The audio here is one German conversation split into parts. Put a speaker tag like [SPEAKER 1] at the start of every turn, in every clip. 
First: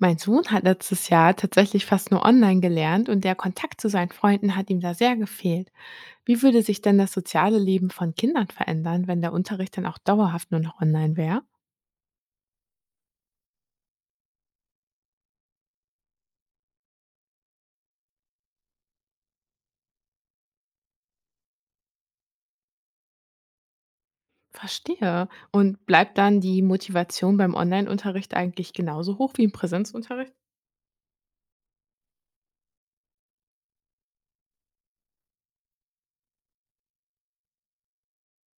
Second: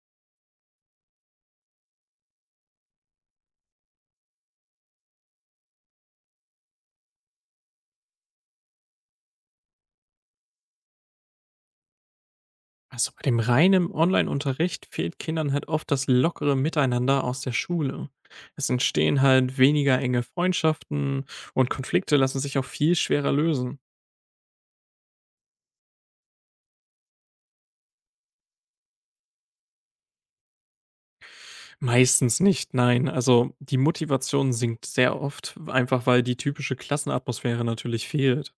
[SPEAKER 1] Mein Sohn hat letztes Jahr tatsächlich fast nur online gelernt und der Kontakt zu seinen Freunden hat ihm da sehr gefehlt. Wie würde sich denn das soziale Leben von Kindern verändern, wenn der Unterricht dann auch dauerhaft nur noch online wäre?
[SPEAKER 2] Also bei dem reinen Online-Unterricht fehlt Kindern halt oft das lockere Miteinander aus der Schule. Es entstehen halt weniger enge Freundschaften und Konflikte lassen sich auch viel schwerer lösen.
[SPEAKER 1] Verstehe. Und bleibt dann die Motivation beim Online-Unterricht eigentlich genauso hoch wie im Präsenzunterricht?
[SPEAKER 2] Meistens nicht, nein. Also die Motivation sinkt sehr oft, einfach weil die typische Klassenatmosphäre natürlich fehlt.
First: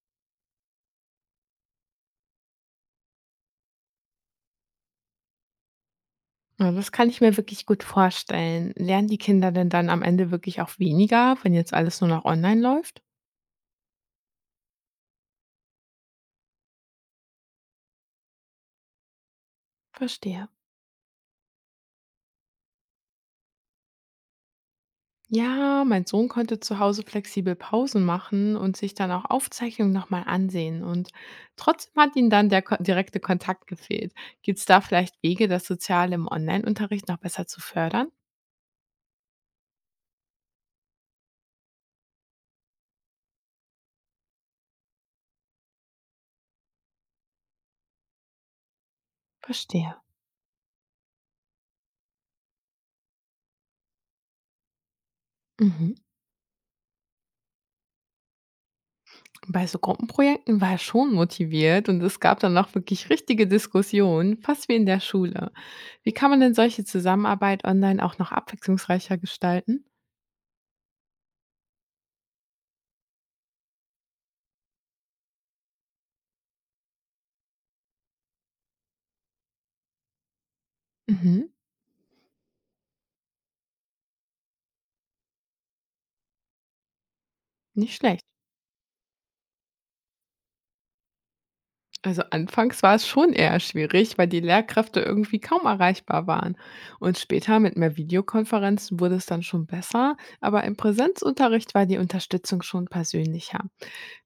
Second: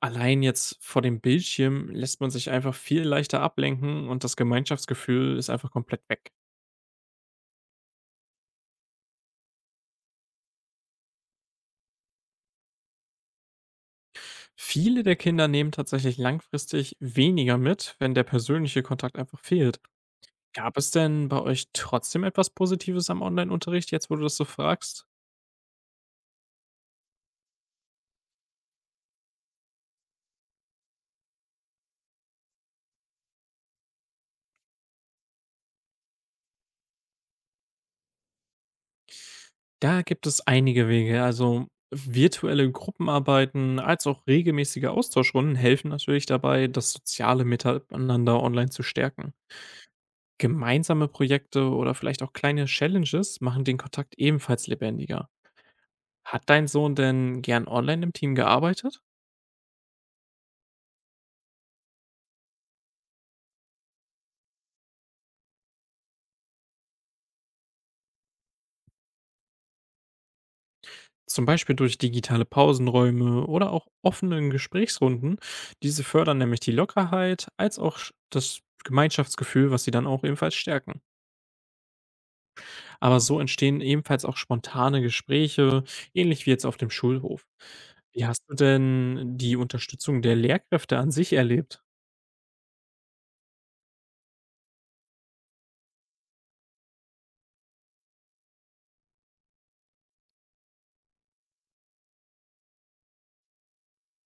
[SPEAKER 2] Allein jetzt vor dem Bildschirm lässt man sich einfach viel leichter ablenken und das Gemeinschaftsgefühl ist einfach komplett weg.
[SPEAKER 1] Ja, das kann ich mir wirklich gut vorstellen. Lernen die Kinder denn dann am Ende wirklich auch weniger, wenn jetzt alles nur noch online läuft?
[SPEAKER 2] Viele der Kinder nehmen tatsächlich langfristig weniger mit, wenn der persönliche Kontakt einfach fehlt.
[SPEAKER 1] Verstehe.
[SPEAKER 2] Gab es denn bei euch trotzdem etwas Positives am Online-Unterricht, jetzt wo du das so fragst?
[SPEAKER 1] Ja, mein Sohn konnte zu Hause flexibel Pausen machen und sich dann auch Aufzeichnungen nochmal ansehen. Und trotzdem hat ihm dann der ko direkte Kontakt gefehlt. Gibt es da vielleicht Wege, das Soziale im Online-Unterricht noch besser zu fördern?
[SPEAKER 2] Da gibt es einige Wege. Also virtuelle Gruppenarbeiten als auch regelmäßige Austauschrunden helfen natürlich dabei, das soziale Miteinander online zu stärken.
[SPEAKER 1] Verstehe.
[SPEAKER 2] Gemeinsame Projekte oder vielleicht auch kleine Challenges machen den Kontakt ebenfalls lebendiger.
[SPEAKER 1] Mhm.
[SPEAKER 2] Hat dein Sohn denn gern online im Team gearbeitet?
[SPEAKER 1] Bei so Gruppenprojekten war er schon motiviert und es gab dann auch wirklich richtige Diskussionen, fast wie in der Schule. Wie kann man denn solche Zusammenarbeit online auch noch abwechslungsreicher gestalten?
[SPEAKER 2] Zum Beispiel durch digitale Pausenräume oder auch offenen Gesprächsrunden. Diese fördern nämlich die Lockerheit als auch das Gemeinschaftsgefühl, was sie dann auch ebenfalls stärken.
[SPEAKER 1] Mhm.
[SPEAKER 2] Aber so entstehen ebenfalls auch spontane Gespräche, ähnlich wie jetzt auf dem Schulhof.
[SPEAKER 1] Nicht
[SPEAKER 2] Wie
[SPEAKER 1] schlecht.
[SPEAKER 2] hast du denn die Unterstützung der Lehrkräfte an sich erlebt?
[SPEAKER 1] Also anfangs war es schon eher schwierig, weil die Lehrkräfte irgendwie kaum erreichbar waren. Und später mit mehr Videokonferenzen wurde es dann schon besser, aber im Präsenzunterricht war die Unterstützung schon persönlicher.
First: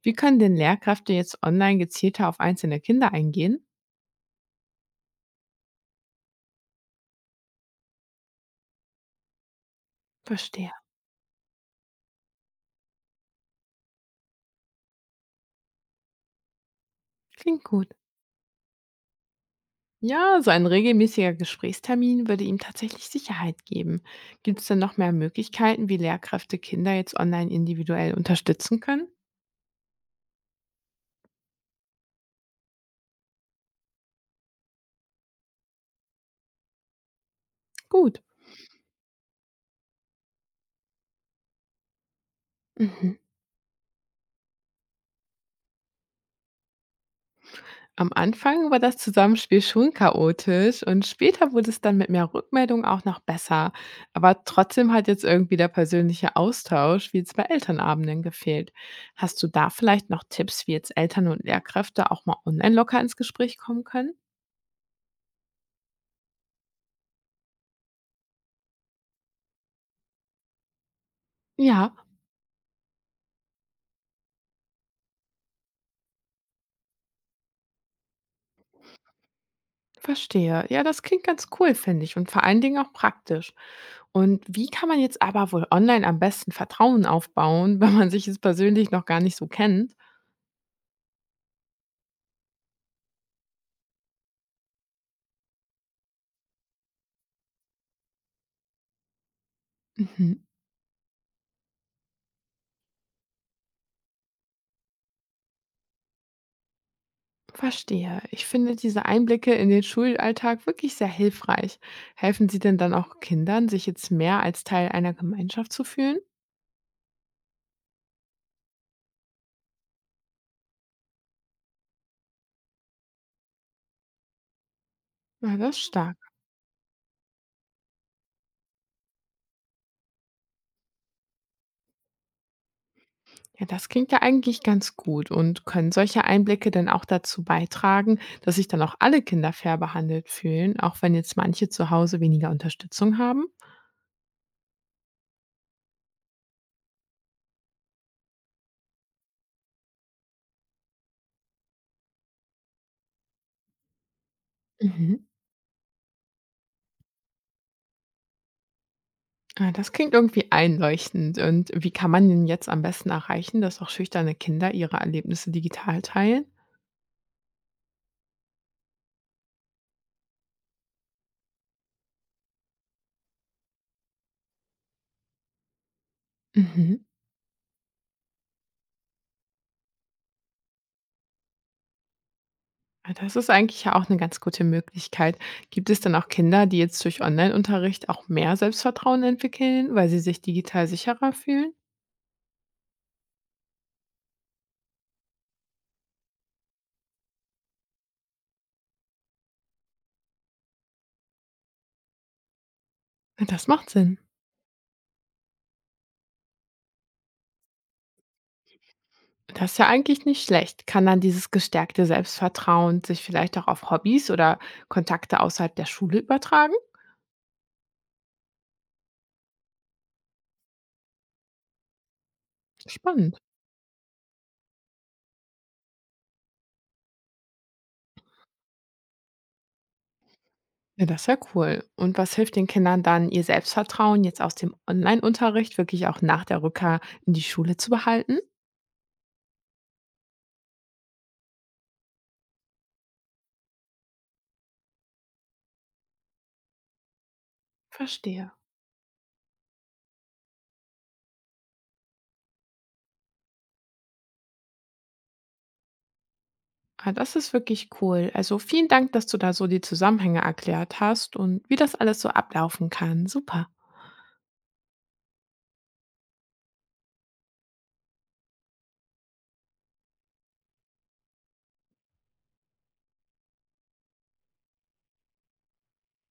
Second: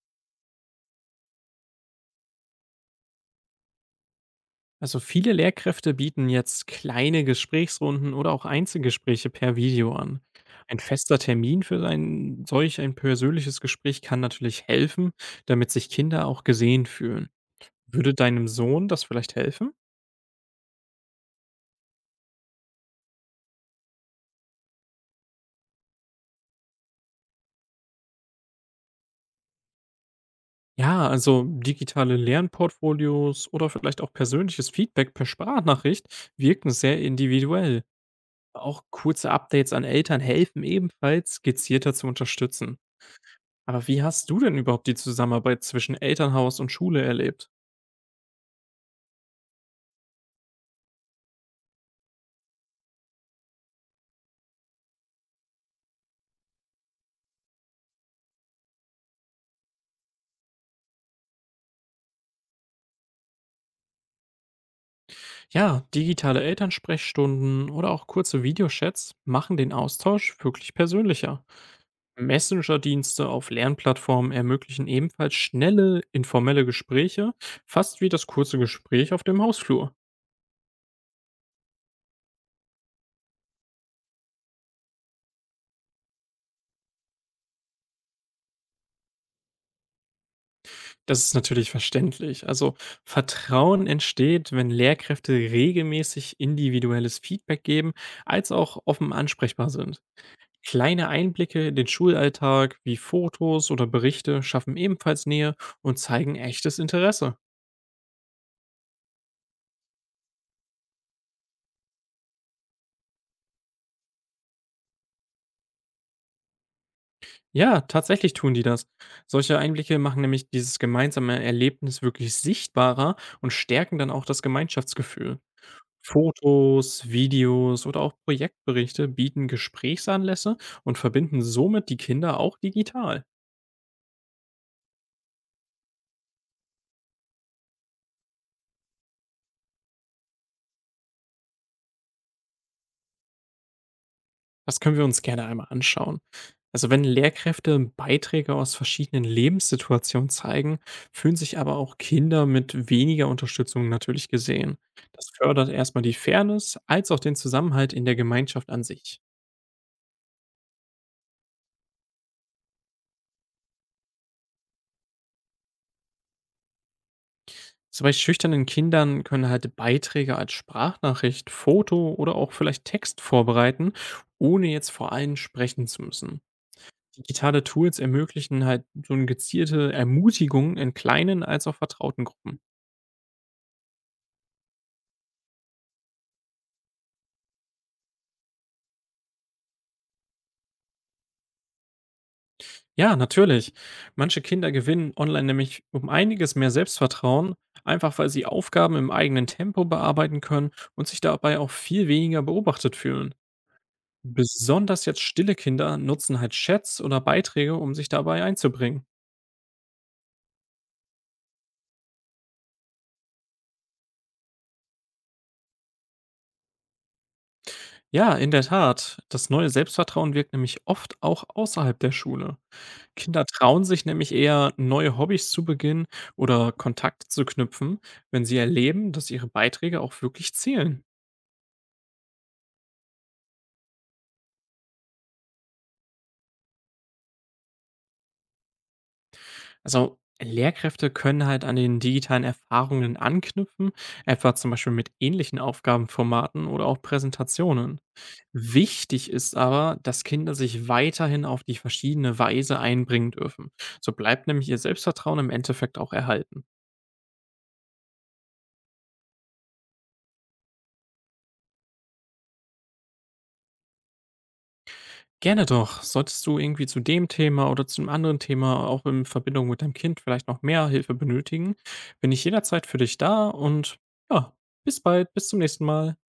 [SPEAKER 1] Wie können denn Lehrkräfte jetzt online gezielter auf einzelne Kinder eingehen?
[SPEAKER 2] Also viele Lehrkräfte bieten jetzt kleine Gesprächsrunden oder auch Einzelgespräche per Video an.
[SPEAKER 1] Verstehe.
[SPEAKER 2] Ein fester Termin für ein solch ein persönliches Gespräch kann natürlich helfen, damit sich Kinder auch gesehen fühlen.
[SPEAKER 1] Klingt gut.
[SPEAKER 2] Würde deinem Sohn das vielleicht helfen?
[SPEAKER 1] Ja, so ein regelmäßiger Gesprächstermin würde ihm tatsächlich Sicherheit geben. Gibt es denn noch mehr Möglichkeiten, wie Lehrkräfte Kinder jetzt online individuell unterstützen können?
[SPEAKER 2] Ja, also digitale Lernportfolios oder vielleicht auch persönliches Feedback per Sprachnachricht wirken sehr individuell.
[SPEAKER 1] Gut.
[SPEAKER 2] Auch kurze Updates an Eltern helfen ebenfalls, gezielter zu unterstützen.
[SPEAKER 1] Mhm.
[SPEAKER 2] Aber wie hast du denn überhaupt die Zusammenarbeit zwischen Elternhaus und Schule erlebt?
[SPEAKER 1] Am Anfang war das Zusammenspiel schon chaotisch und später wurde es dann mit mehr Rückmeldung auch noch besser. Aber trotzdem hat jetzt irgendwie der persönliche Austausch, wie jetzt bei Elternabenden, gefehlt. Hast du da vielleicht noch Tipps, wie jetzt Eltern und Lehrkräfte auch mal online locker ins Gespräch kommen können?
[SPEAKER 2] Ja, digitale Elternsprechstunden oder auch kurze Videochats machen den Austausch wirklich persönlicher.
[SPEAKER 1] Ja,
[SPEAKER 2] Messenger-Dienste auf Lernplattformen ermöglichen ebenfalls schnelle, informelle Gespräche, fast wie das kurze Gespräch auf dem Hausflur.
[SPEAKER 1] verstehe. Ja, das klingt ganz cool, finde ich, und vor allen Dingen auch praktisch. Und wie kann man jetzt aber wohl online am besten Vertrauen aufbauen, wenn man sich jetzt persönlich noch gar nicht so kennt?
[SPEAKER 2] Das ist natürlich verständlich. Also Vertrauen entsteht, wenn Lehrkräfte regelmäßig individuelles Feedback geben, als auch offen ansprechbar sind.
[SPEAKER 1] Mhm.
[SPEAKER 2] Kleine Einblicke in den Schulalltag wie Fotos oder Berichte schaffen ebenfalls Nähe und zeigen echtes Interesse.
[SPEAKER 1] Verstehe. Ich finde diese Einblicke in den Schulalltag wirklich sehr hilfreich. Helfen sie denn dann auch Kindern, sich jetzt mehr als Teil einer Gemeinschaft zu fühlen?
[SPEAKER 2] Ja, tatsächlich tun die das. Solche Einblicke machen nämlich dieses gemeinsame Erlebnis wirklich sichtbarer und stärken dann auch das Gemeinschaftsgefühl.
[SPEAKER 1] Na, das ist stark.
[SPEAKER 2] Fotos, Videos oder auch Projektberichte bieten Gesprächsanlässe und verbinden somit die Kinder auch digital.
[SPEAKER 1] Ja, das klingt ja eigentlich ganz gut. Und können solche Einblicke denn auch dazu beitragen, dass sich dann auch alle Kinder fair behandelt fühlen, auch wenn jetzt manche zu Hause weniger Unterstützung haben?
[SPEAKER 2] Das können wir uns gerne einmal anschauen. Also wenn Lehrkräfte Beiträge aus verschiedenen Lebenssituationen zeigen, fühlen sich aber auch Kinder mit weniger Unterstützung natürlich gesehen.
[SPEAKER 1] Mhm.
[SPEAKER 2] Das fördert erstmal die Fairness als auch den Zusammenhalt in der Gemeinschaft an sich.
[SPEAKER 1] Ah, das klingt irgendwie einleuchtend. Und wie kann man denn jetzt am besten erreichen, dass auch schüchterne Kinder ihre Erlebnisse digital teilen?
[SPEAKER 2] So bei schüchternen Kindern können halt Beiträge als Sprachnachricht, Foto oder auch vielleicht Text vorbereiten, ohne jetzt vor allen sprechen zu müssen.
[SPEAKER 1] Mhm.
[SPEAKER 2] Digitale Tools ermöglichen halt so eine gezielte Ermutigung in kleinen als auch vertrauten Gruppen.
[SPEAKER 1] Ah, das ist eigentlich ja auch eine ganz gute Möglichkeit. Gibt es denn auch Kinder, die jetzt durch Online-Unterricht auch mehr Selbstvertrauen entwickeln, weil sie sich digital sicherer fühlen?
[SPEAKER 2] Ja, natürlich. Manche Kinder gewinnen online nämlich um einiges mehr Selbstvertrauen, einfach weil sie Aufgaben im eigenen Tempo bearbeiten können und sich dabei auch viel weniger beobachtet fühlen.
[SPEAKER 1] Ja, das macht Sinn.
[SPEAKER 2] Besonders jetzt stille Kinder nutzen halt Chats oder Beiträge, um sich dabei einzubringen.
[SPEAKER 1] Das ist ja eigentlich nicht schlecht. Kann dann dieses gestärkte Selbstvertrauen sich vielleicht auch auf Hobbys oder Kontakte außerhalb der Schule übertragen?
[SPEAKER 2] Ja, in der Tat. Das neue Selbstvertrauen wirkt nämlich oft auch außerhalb der Schule.
[SPEAKER 1] Spannend.
[SPEAKER 2] Kinder trauen sich nämlich eher, neue Hobbys zu beginnen oder Kontakte zu knüpfen, wenn sie erleben, dass ihre Beiträge auch wirklich zählen.
[SPEAKER 1] Ja, das ist ja cool. Und was hilft den Kindern dann, ihr Selbstvertrauen jetzt aus dem Online-Unterricht wirklich auch nach der Rückkehr in die Schule zu behalten?
[SPEAKER 2] Also Lehrkräfte können halt an den digitalen Erfahrungen anknüpfen, etwa zum Beispiel mit ähnlichen Aufgabenformaten oder auch Präsentationen.
[SPEAKER 1] Verstehe.
[SPEAKER 2] Wichtig ist aber, dass Kinder sich weiterhin auf die verschiedene Weise einbringen dürfen. So bleibt nämlich ihr Selbstvertrauen im Endeffekt auch erhalten.
[SPEAKER 1] Ah, das ist wirklich cool. Also vielen Dank, dass du da so die Zusammenhänge erklärt hast und wie das alles so ablaufen kann. Super.
[SPEAKER 2] Gerne doch. Solltest du irgendwie zu dem Thema oder zu einem anderen Thema auch in Verbindung mit deinem Kind vielleicht noch mehr Hilfe benötigen, bin ich jederzeit für dich da und ja, bis bald, bis zum nächsten Mal.